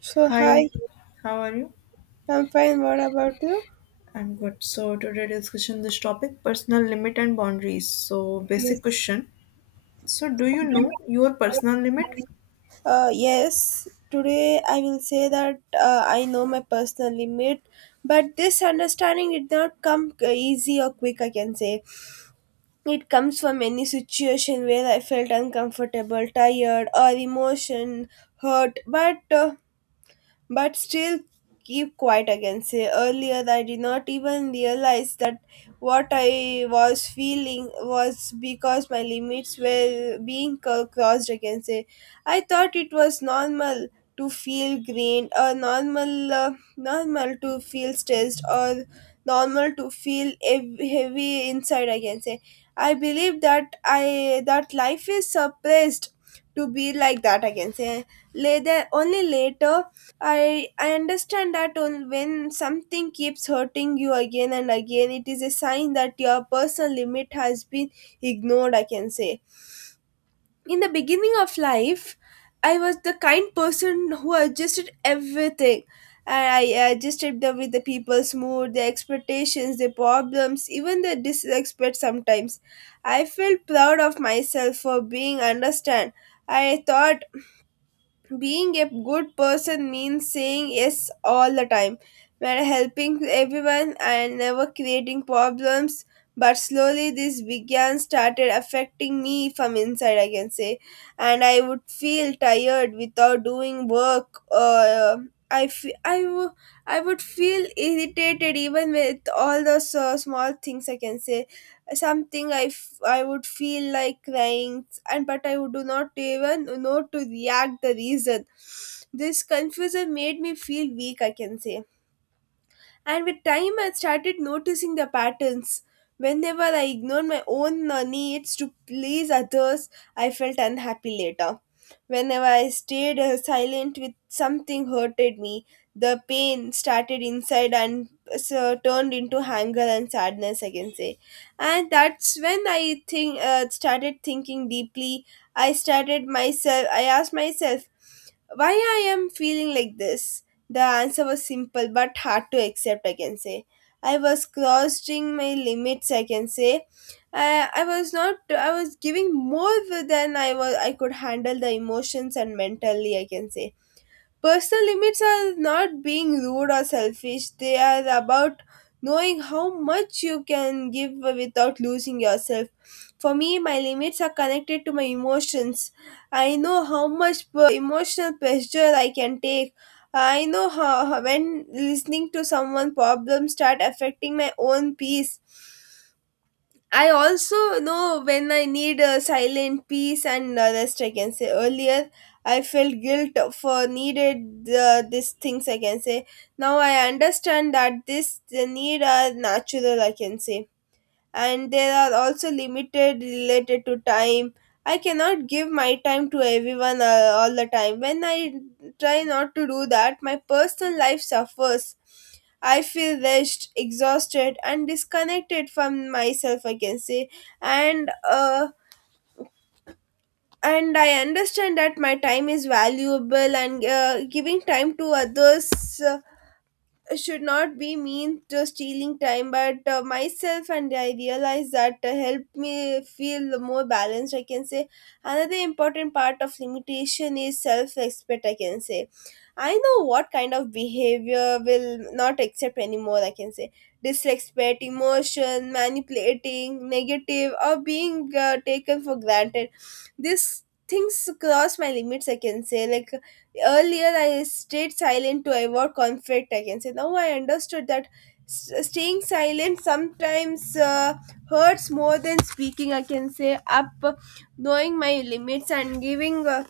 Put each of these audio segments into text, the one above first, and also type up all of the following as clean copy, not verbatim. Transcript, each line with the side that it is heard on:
right: So hi,
left: Hi, how are you?
right: I'm fine. What about you?
left: I'm good. So today discussion this topic personal limit and boundaries. So basic
right: Yes.
left: question. So do you know your personal limit?
right: Yes, today I will say that I know my personal limit, but this understanding did not come easy or quick. I can say it comes from any situation where I felt uncomfortable, tired, or emotion hurt, but. But still keep quiet again. Say earlier, I did not even realize that what I was feeling was because my limits were being crossed again. Say, I thought it was normal to feel green or normal, normal to feel stressed or normal to feel heavy inside again. Say, I believe that I that life is suppressed to be like that again. Say later, only later I understand that on when something keeps hurting you again and again, it is a sign that your personal limit has been ignored, I can say. In the beginning of life, I was the kind person who adjusted everything. I adjusted with the people's mood, their expectations, their problems, even their disrespect sometimes. I felt proud of myself for being understand. I thought being a good person means saying yes all the time. We're helping everyone and never creating problems. But slowly, this began started affecting me from inside, I can say, and I would feel tired without doing work. I fe- I wo- I would feel irritated even with all those small things. I can say something I would feel like crying and but I would do not even know to react the reason. This confusion made me feel weak, I can say. And with time, I started noticing the patterns. Whenever I ignored my own needs to please others, I felt unhappy later. Whenever I stayed silent with something hurted me, the pain started inside and so turned into anger and sadness, I can say. And that's when I think started thinking deeply. I started myself. I asked myself, why I am feeling like this the answer was simple but hard to accept, I can say. I was crossing my limits, I can say. I was not, I was giving more than I could handle the emotions and mentally, I can say. Personal limits are not being rude or selfish, they are about knowing how much you can give without losing yourself. For me, my limits are connected to my emotions. I know how much emotional pressure I can take. I know how when listening to someone problems start affecting my own peace. I also know when I need a silent peace and rest. I can say earlier I felt guilt for needed these things. I can say now I understand that this the need are natural. I can say and there are also limited related to time. I cannot give my time to everyone all the time. When I try not to do that, my personal life suffers. I feel rushed, exhausted, and disconnected from myself. I can say, and uh, and I understand that my time is valuable, and giving time to others. uh, should not be mean to stealing time but myself and I realize that helped me feel more balanced, I can say. Another important part of limitation is self respect, I can say. I know what kind of behavior will not accept anymore, I can say. Disrespect, emotion, manipulating, negative, or being taken for granted. These things cross my limits, I can say. Like earlier, I stayed silent to avoid conflict, I can say. Now I understood that staying silent sometimes hurts more than speaking, I can say. Up knowing my limits and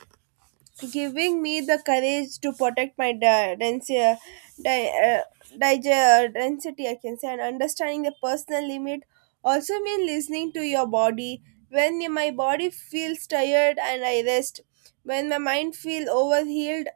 right: giving me the courage to protect my density, di- uh, density, I can say, and understanding the personal limit also mean listening to your body. When my body feels tired and I rest, when my mind feels overhealed,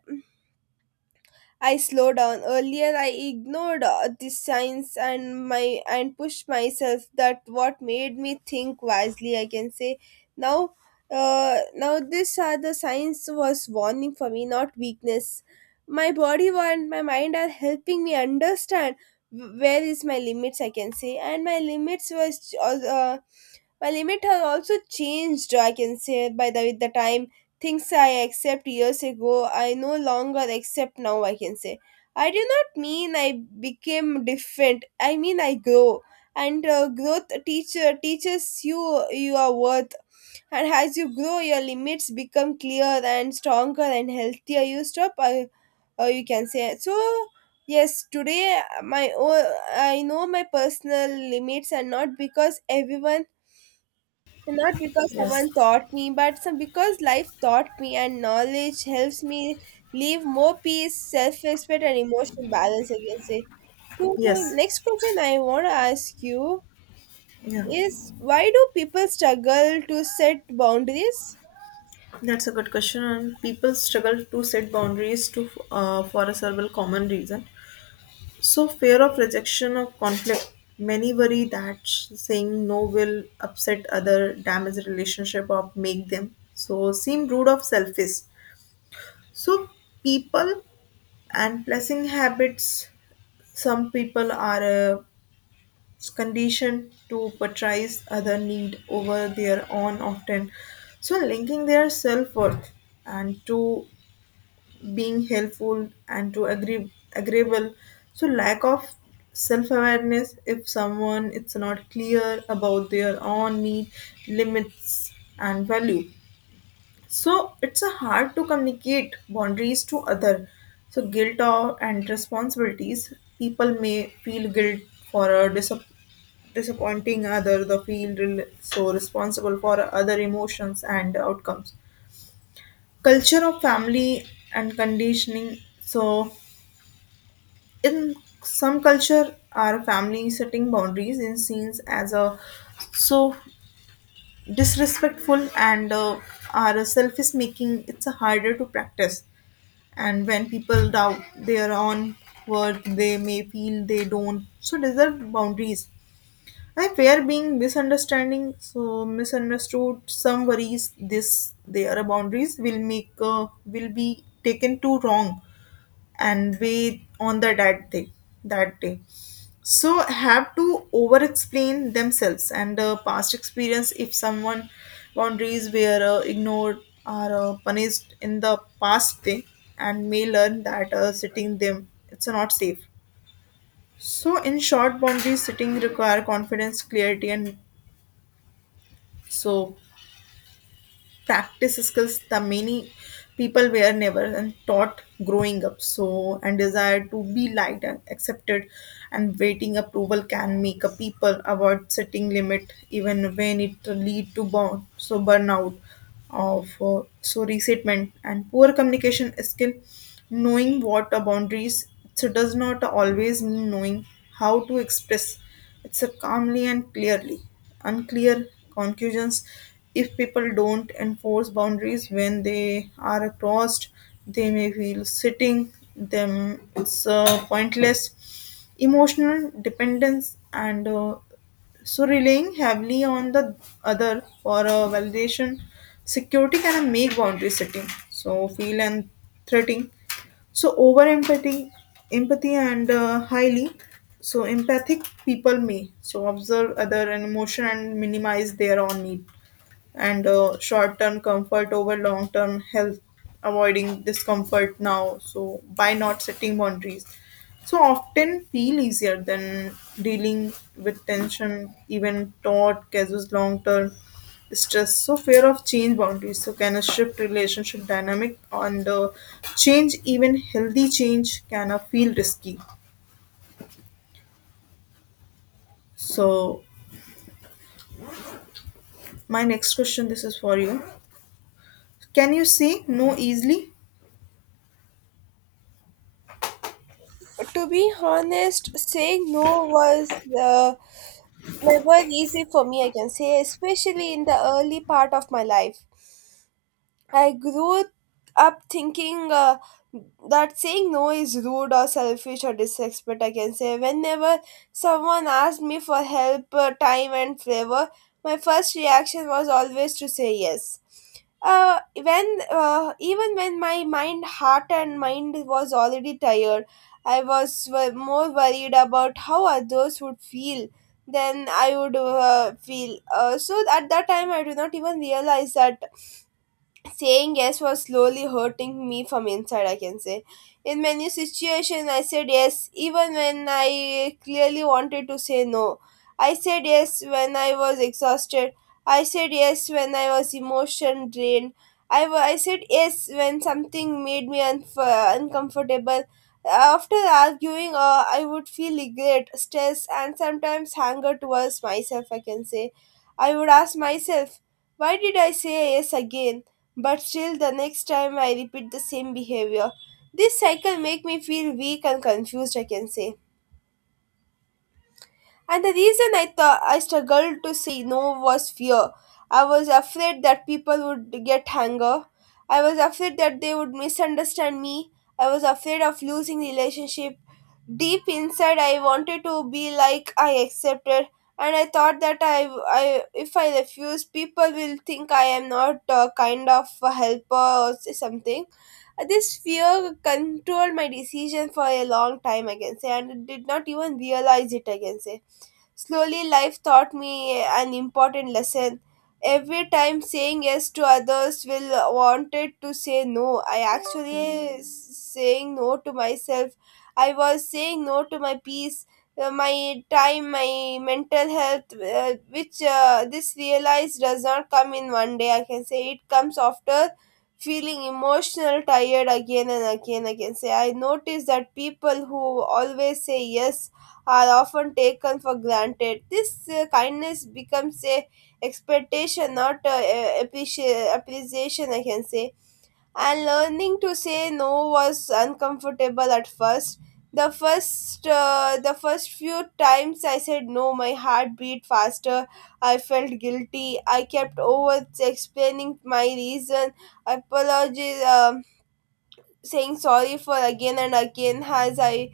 right: I slow down. Earlier, I ignored the signs and my and pushed myself. That what made me think wisely. I can say now. Now these are the signs was warning for me, not weakness. My body and my mind are helping me understand where is my limits. I can say, and my limit has also changed, I can say, by the with the time. Things I accept years ago, I no longer accept now, I can say. I do not mean I became different. I mean I grow. And growth teacher teaches you your worth. And as you grow, your limits become clear and stronger and healthier. You stop, you can say. So, yes, today I know my personal limits, and not because
left: Yes.
right: someone taught me, but some because life taught me and knowledge helps me live more peace, self respect, and emotional balance, I can say. So,
left: Yes.
right: next question I want to ask you
left: Yeah.
right: is why do people struggle to set boundaries?
left: That's a good question and people struggle to set boundaries to for a several common reason. So fear of rejection of conflict. Many worry that saying no will upset other, damage relationship or make them so seem rude or selfish. So people and blessing habits some people are conditioned to prioritize other need over their own often so linking their self-worth and to being helpful and to agreeable so lack of self-awareness if someone it's not clear about their own need limits and value so it's a hard to communicate boundaries to other. So guilt or and responsibilities. People may feel guilt for a disappointing other, the so responsible for other emotions and outcomes. Culture of family and conditioning. So in some culture, our family setting boundaries in scenes as a so disrespectful and our self is making it's a harder to practice and when people doubt their own worth they may feel they don't so deserve boundaries I fear being misunderstanding so misunderstood some worries this their boundaries will make will be taken too wrong and weigh on the that day so have to over explain themselves and past experience if someone boundaries were ignored or punished in the past day and may learn that setting them it's not safe so in short boundaries setting require confidence clarity and so practice skills that many people were never and taught growing up so and desire to be liked and accepted and waiting approval can make a people avoid setting limit even when it lead to burn so burnout of so resentment and poor communication skill knowing what are boundaries so does not always mean knowing how to express it's a calmly and clearly unclear conclusions. If people don't enforce boundaries when they are crossed, they may feel sitting them it's pointless emotional dependence and so relying heavily on the other for a validation security can make boundary setting so feel and threatening so over empathy empathy and highly so empathic people may so observe other and emotion and minimize their own need and short-term comfort over long-term health avoiding discomfort now so by not setting boundaries so often feel easier than dealing with tension even thought causes long-term stress so fear of change boundaries so can a shift relationship dynamic on the change even healthy change can feel risky so my next question this is for you can you say no easily
right: To be honest, saying no was never easy for me, I can say, especially in the early part of my life. I grew up thinking that saying no is rude or selfish or disrespect. I can say whenever someone asked me for help, time, and favor, my first reaction was always to say yes. When Even when my mind, heart, and mind was already tired, I was more worried about how others would feel than I would feel. So at that time, I do not even realize that saying yes was slowly hurting me from inside, I can say. In many situations I said yes even when I clearly wanted to say no. I said yes when I was exhausted. I said yes when I was emotion drained. I said yes when something made me uncomfortable. After arguing, I would feel regret, stress, and sometimes anger towards myself, I can say. I would ask myself, why did I say yes again? But still the next time I repeat the same behavior. This cycle make me feel weak and confused, I can say. And the reason I thought I struggled to say no was fear. I was afraid that people would get anger. I was afraid that they would misunderstand me. I was afraid of losing relationship. Deep inside, I wanted to be like I accepted, and I thought that I if I refuse, people will think I am not kind of a helper or something. This fear controlled my decision for a long time, I can say, and I did not even realize it, I can say. Slowly, life taught me an important lesson. Every time saying yes to others will wanted to say no. I actually saying no to myself. I was saying no to my peace, my time, my mental health, which this realize does not come in one day. I can say it comes after feeling emotional tired again and again, I can say. I notice that people who always say yes are often taken for granted. This kindness becomes a expectation, not appreciation, I can say. And learning to say no was uncomfortable at first. The first few times I said no, my heart beat faster. I felt guilty. I kept over explaining my reason, apologies, saying sorry for again and again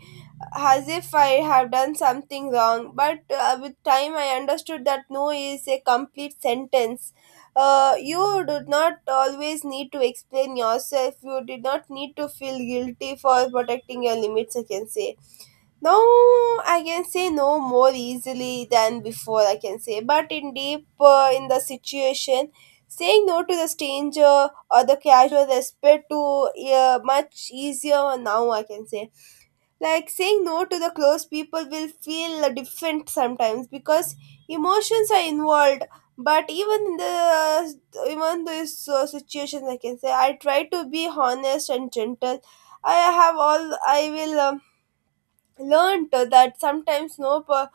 right: as if I have done something wrong. But with time, I understood that no is a complete sentence. You did not always need to explain yourself. You did not need to feel guilty for protecting your limits, I can say. Now, I can say no more easily than before, I can say. But in deep, in the situation, saying no to the stranger or the casual respect to much easier now, I can say. Like saying no to the close people will feel different sometimes because emotions are involved, but even in the even those situations, I can say, I try to be honest and gentle. I have all I will Learn to that sometimes no po-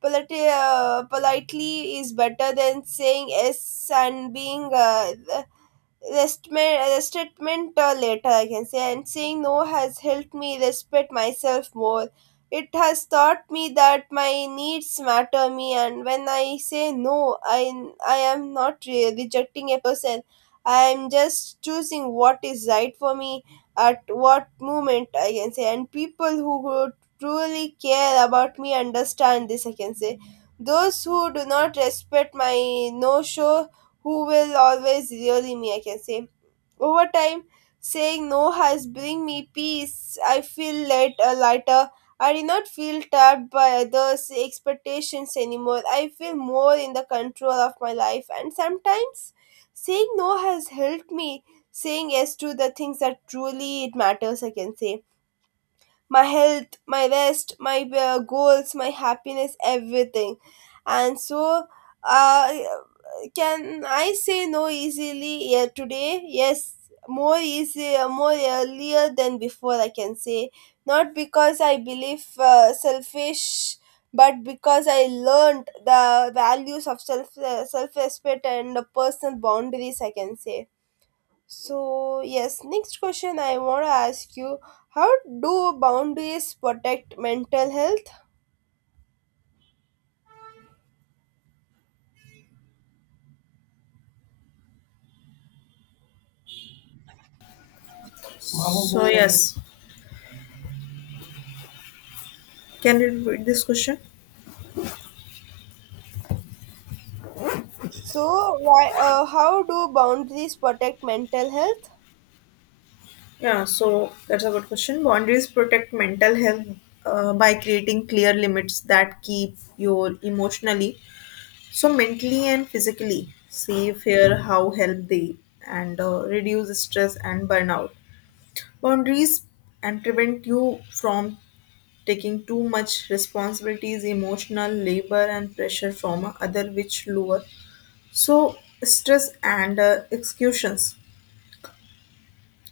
right: polite, politely is better than saying yes and being Restment, restatement later, I can say, and saying no has helped me respect myself more. It has taught me that my needs matter me, and when I say no, I am not rejecting a person. I am just choosing what is right for me at what moment, I can say. And people who would truly care about me understand this, I can say. Those who do not respect my no show who will always really me, I can say. Over time, saying no has bring me peace. I feel lighter. I do not feel trapped by others' expectations anymore. I feel more in the control of my life. And sometimes saying no has helped me saying yes to the things that truly it matters, I can say. My health, my rest, my goals, my happiness, everything. And so, uh, can I say no easily, yeah, today? Yes, more easy, more earlier than before, I can say. Not because I believe selfish, but because I learned the values of self, self-respect and the personal boundaries, I can say. So, yes, next question I want to ask you. How do boundaries protect mental health?
left: so yes. Can you repeat this question?
right: So, why, how do boundaries protect mental health?
left: Yeah, so that's a good question. Boundaries protect mental health by creating clear limits that keep your emotionally, so mentally and physically safe here, how help they and reduce stress and burnout. Boundaries and prevent you from taking too much responsibilities, emotional labor and pressure from other which lower. So stress and executions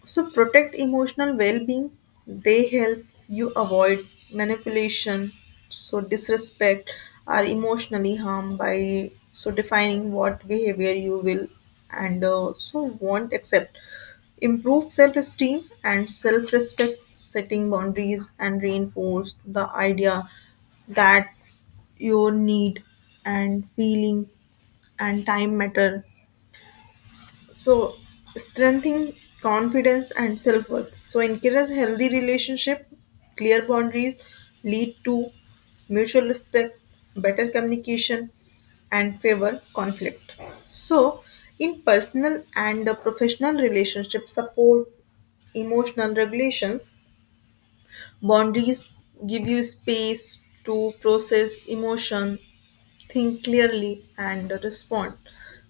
left: so protect emotional well-being. They help you avoid manipulation, so disrespect, or emotionally harm by so defining what behavior you will and so won't accept. Improve self-esteem and self-respect, setting boundaries and reinforce the idea that your need and feeling and time matter so strengthening confidence and self-worth so encourage healthy relationship clear boundaries lead to mutual respect better communication and favor conflict so in personal and professional relationship support emotional regulations. Boundaries give you space to process emotion, think clearly, and respond.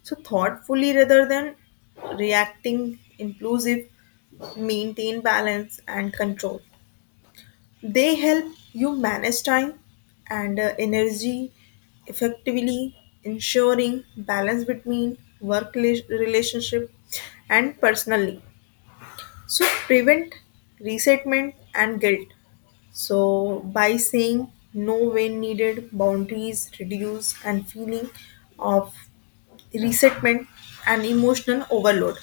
left: So, thoughtfully rather than reacting, inclusive, maintain balance and control. They help you manage time and energy effectively, ensuring balance between work relationship and personally. So prevent resentment and guilt. So by saying no when needed, boundaries reduce and feeling of resentment and emotional overload.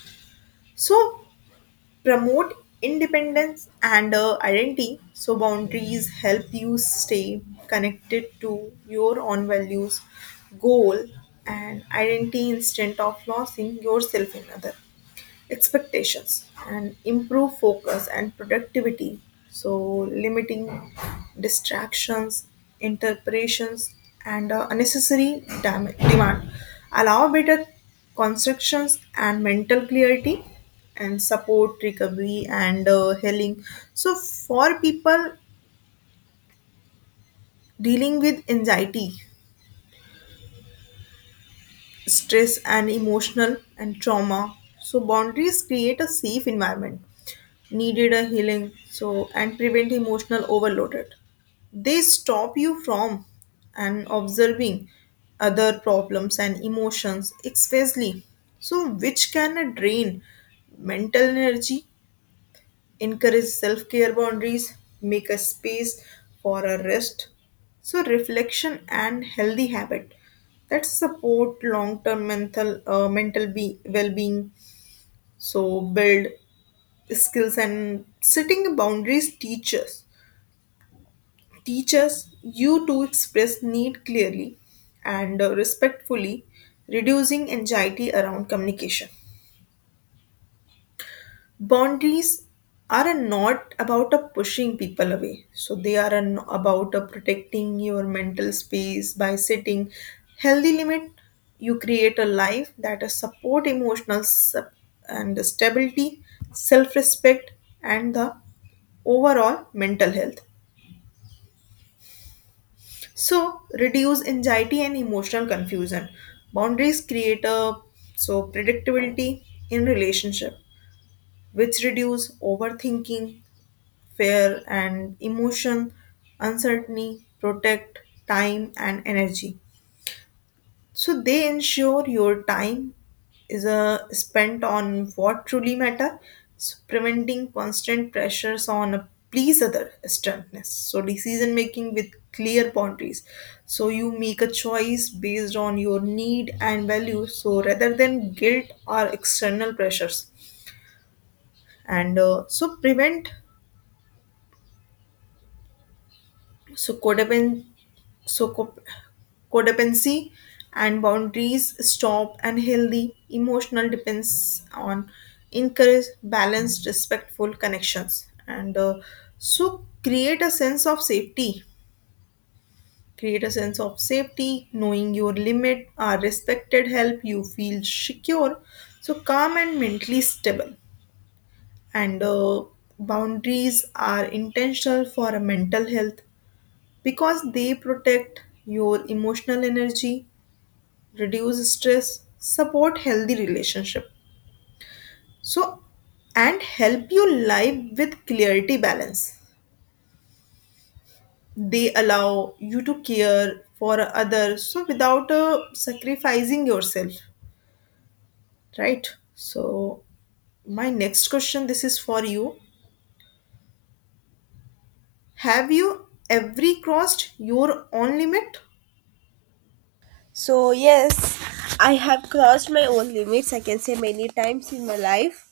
left: So promote independence and identity. So boundaries help you stay connected to your own values, goal, and identity instead of losing yourself in other expectations and improve focus and productivity so limiting distractions interpretations and unnecessary demand allow better constructions and mental clarity and support recovery and healing so for people dealing with anxiety stress and emotional and trauma so boundaries create a safe environment needed a healing so and prevent emotional overloaded they stop you from and observing other problems and emotions especially so which can drain mental energy encourage self care boundaries, make a space for a rest. So, reflection and healthy habit that support long term mental, well being. So, build skills and setting boundaries teachers. Teachers you to express need clearly and respectfully, reducing anxiety around communication. Boundaries are a not about a pushing people away. So they are an, about a protecting your mental space by setting healthy limit. You create a life that is support emotional and stability, self-respect, and the overall mental health. So reduce anxiety and emotional confusion. Boundaries create a so predictability in relationship, which reduce overthinking fear and emotion, uncertainty, protect time and energy. So they ensure your time is spent on what truly matter, so preventing constant pressures on a please other strictness. So decision making with clear boundaries. So you make a choice based on your need and value. So rather than guilt or external pressures, and so prevent so so codependency and boundaries stop and healthy emotional depends on encourage balanced respectful connections and so create a sense of safety create a sense of safety knowing your limit are respected help you feel secure so calm and mentally stable and boundaries are intentional for a mental health because they protect your emotional energy reduce stress, support healthy relationship. So and help you live with clarity balance. They allow you to care for others so without sacrificing yourself, right? So my next question this is for you. Have you ever crossed your own limit?
right: So, yes, I have crossed my own limits, I can say, many times in my life.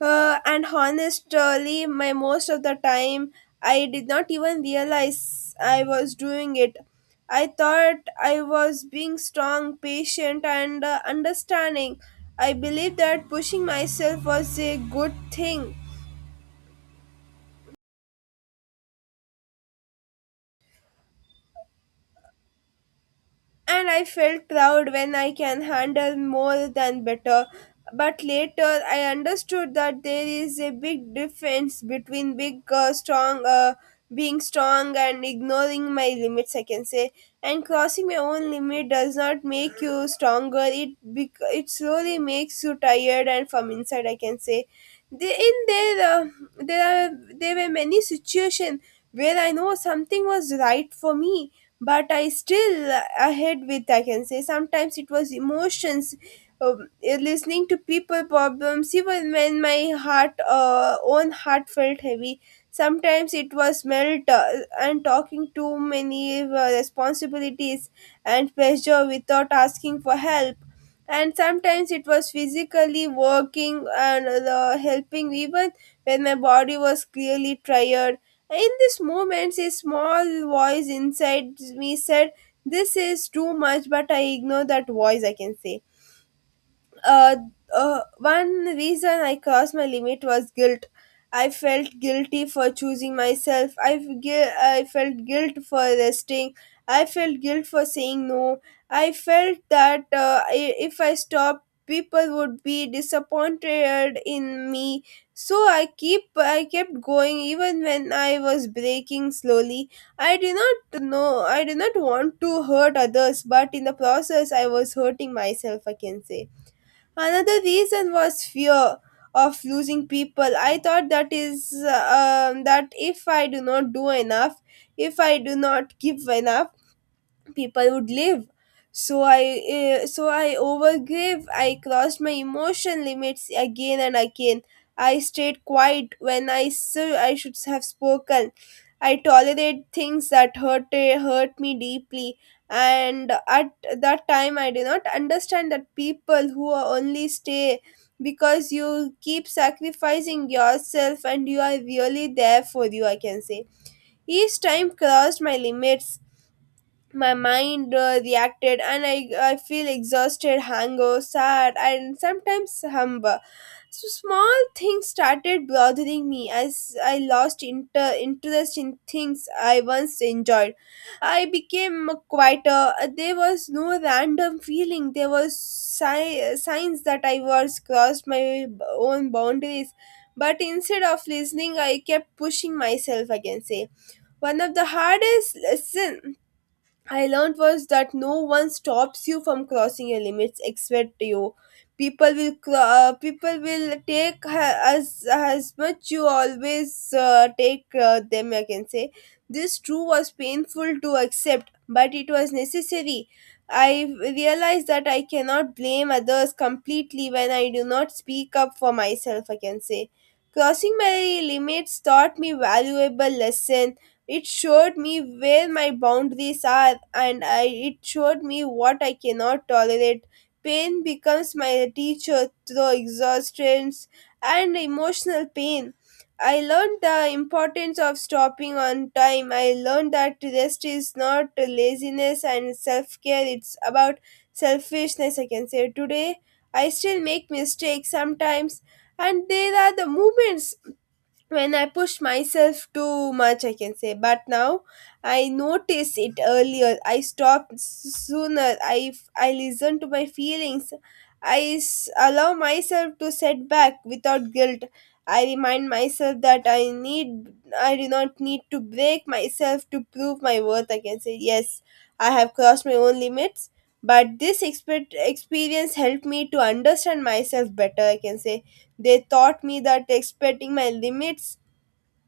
right: And honestly, my most of the time, I did not even realize I was doing it. I thought I was being strong, patient, and understanding. I believed that pushing myself was a good thing, and I felt proud when I can handle more than better. But later, I understood that there is a big difference between big, being strong and ignoring my limits, I can say, and crossing my own limit does not make you stronger. It slowly makes you tired and from inside. I can say, they, in there, there are there were many situations where I know something was right for me, but I still ahead with, I can say. Sometimes it was emotions, listening to people problems even when my heart own heart felt heavy. Sometimes it was melt and talking too many responsibilities and pressure without asking for help, and sometimes it was physically working and the helping even when my body was clearly tired. In these moments a small voice inside me said this is too much, but I ignore that voice, I can say. uh, One reason I crossed my limit was guilt. I felt guilty for choosing myself. I felt guilt for resting. I felt guilt for saying no. I felt that I, if I stopped, people would be disappointed in me. So I kept going even when I was breaking slowly. I did not want to hurt others, but in the process I was hurting myself, I can say. Another reason was fear of losing people. I thought that is that if I do not do enough, if I do not give enough, people would live. So i uh, so i overgave. I crossed my emotion limits again and again. I stayed quiet when I should have spoken. I tolerate things that hurt me deeply, and at that time I did not understand that people who are only stay because you keep sacrificing yourself, and you are really there for you, I can say. Each time crossed my limits, my mind reacted, and I feel exhausted, hunger, sad, and sometimes humble. So small things started bothering me, as I lost interest in things I once enjoyed. I became quieter. There was no random feeling. There was signs that I was crossed my own boundaries, but instead of listening I kept pushing myself against it. One of the hardest lesson I learned was that no one stops you from crossing your limits except you. People will people will as much you always take them, I can say. This true was painful to accept, but it was necessary. I realized that I cannot blame others completely when I do not speak up for myself, I can say. Crossing my limits taught me valuable lesson. It showed me where my boundaries are, and it showed me what I cannot tolerate. Pain becomes my teacher through exhaustion and emotional pain. I learned the importance of stopping on time. I learned that rest is not laziness and self care, it's about selfishness, I can say. Today, I still make mistakes sometimes, and there are the moments when I pushed myself too much, I can say. But now I noticed it earlier. I stopped sooner. I listened to my feelings. I allow myself to set back without guilt. I remind myself that I do not need to break myself to prove my worth, I can say. Yes, I have crossed my own limits. But this experience helped me to understand myself better, I can say. They taught me that expecting my limits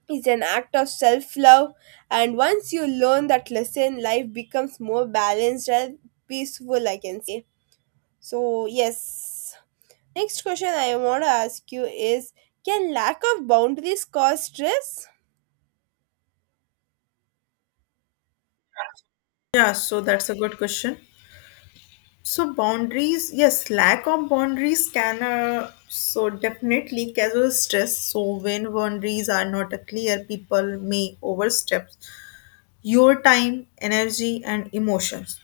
right: is an act of self love, and once you learn that lesson, life becomes more balanced and peaceful, I can say. So, yes. Next question I want to ask you is, can lack of boundaries cause stress?
left: Yeah, so that's a good question. So boundaries, yes, lack of boundaries can so definitely cause stress. So when boundaries are not clear, people may overstep your time, energy, and emotions.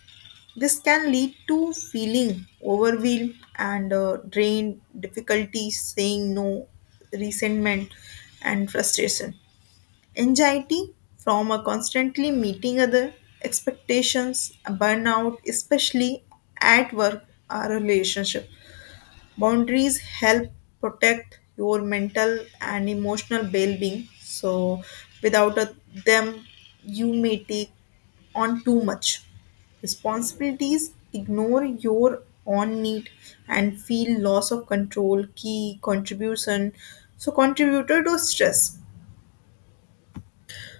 left: This can lead to feeling overwhelmed and drained, difficulty saying no, resentment, and frustration anxiety from a constantly meeting other expectations, a burnout, especially at work or relationship. Boundaries help protect your mental and emotional well-being. So without a, them, you may take on too much responsibilities, ignore your own need, and feel loss of control, key contribution. So contributor to stress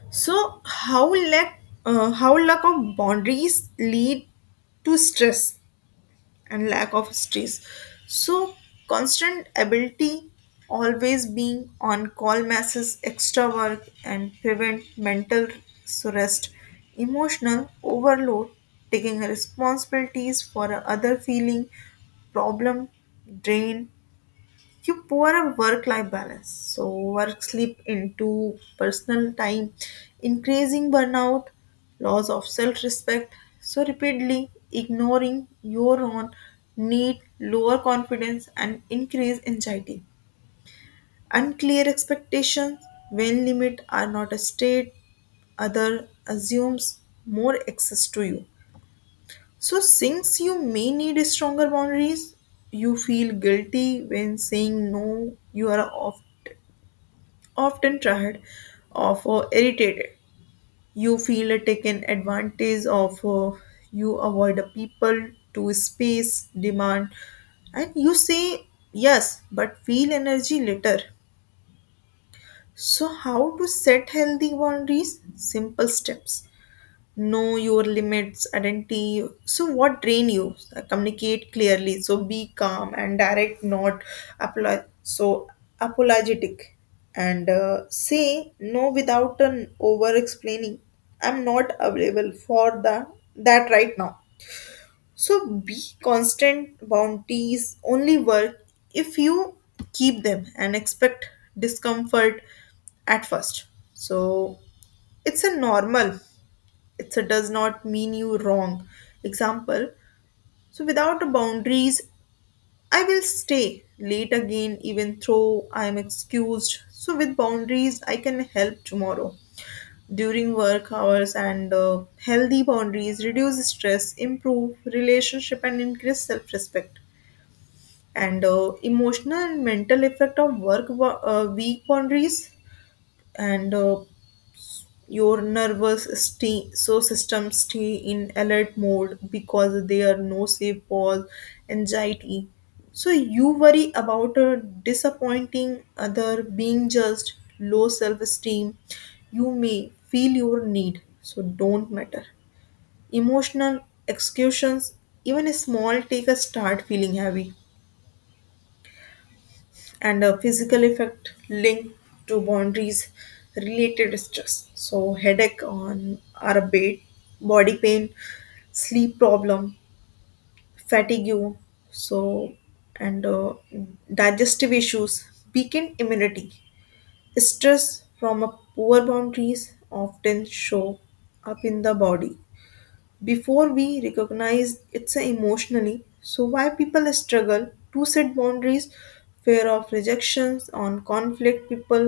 left: so how lack of boundaries lead to stress and lack of stress. So constant ability always being on call masses extra work and prevent mental so rest emotional overload taking responsibilities for other feeling problem drain you pour a work-life balance. So work slip into personal time, increasing burnout, loss of self-respect. So repeatedly ignoring your own need, lower confidence and increase anxiety. Unclear expectations when limit are not a state, other assumes more access to you. So since you may need stronger boundaries, you feel guilty when saying no. You are off often tired of or irritated. You feel taken advantage of, you avoid the people to space demand, and you say yes but feel energy later. So, how to set healthy boundaries? Simple steps know your limits, identity. So, what drain you? Communicate clearly. So, be calm and direct, not so apologetic. And say no without an over explaining. I'm not available for the that right now. So, be constant. Bounties only work if you keep them and expect discomfort at first. So, it's a normal it's a does not mean you wrong example so without a boundaries I will stay late again even though I am excused so with boundaries I can help tomorrow during work hours and healthy boundaries reduce stress improve relationship and increase self-respect and emotional and mental effect of work weak boundaries and your nervous stay, so system stay in alert mode because there are no safe pause, anxiety. So you worry about a disappointing other, being judged, low self-esteem. You may feel your need, so don't matter. Emotional excuses, even a small take a start feeling heavy and a physical effect linked to boundaries related stress so headache on our bed body pain sleep problem fatigue so and digestive issues weakened immunity stress from a poor boundaries often show up in the body before we recognize it's a emotionally so why people struggle to set boundaries fear of rejections on conflict people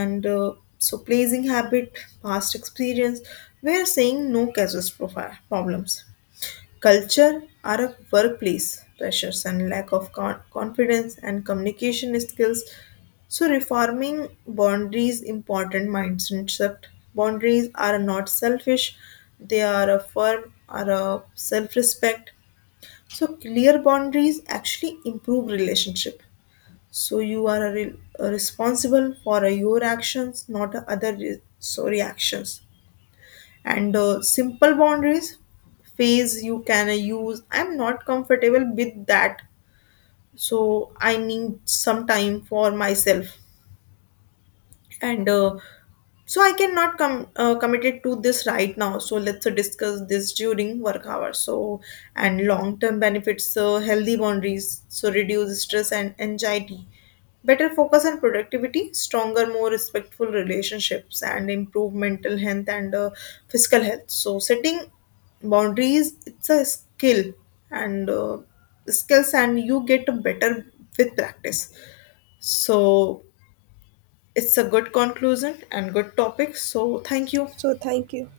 left: and so pleasing habit past experience where saying no causes problems. Culture are a workplace pressures and lack of confidence and communication skills. So reforming boundaries important mindset. Boundaries are not selfish; they are a firm, are a self-respect. So clear boundaries actually improve relationship. So you are a a responsible for your actions, not other so reactions and simple boundaries phase you can use I'm not comfortable with that so I need some time for myself and so I cannot come committed to this right now. So let's discuss this during work hours. So and long term benefits, healthy boundaries, so reduce stress and anxiety, better focus on productivity, stronger, more respectful relationships, and improve mental health and physical health. So setting boundaries, it's a skill and skills, and you get better with practice. So it's a good conclusion and good topic so thank you.
right: So, thank you.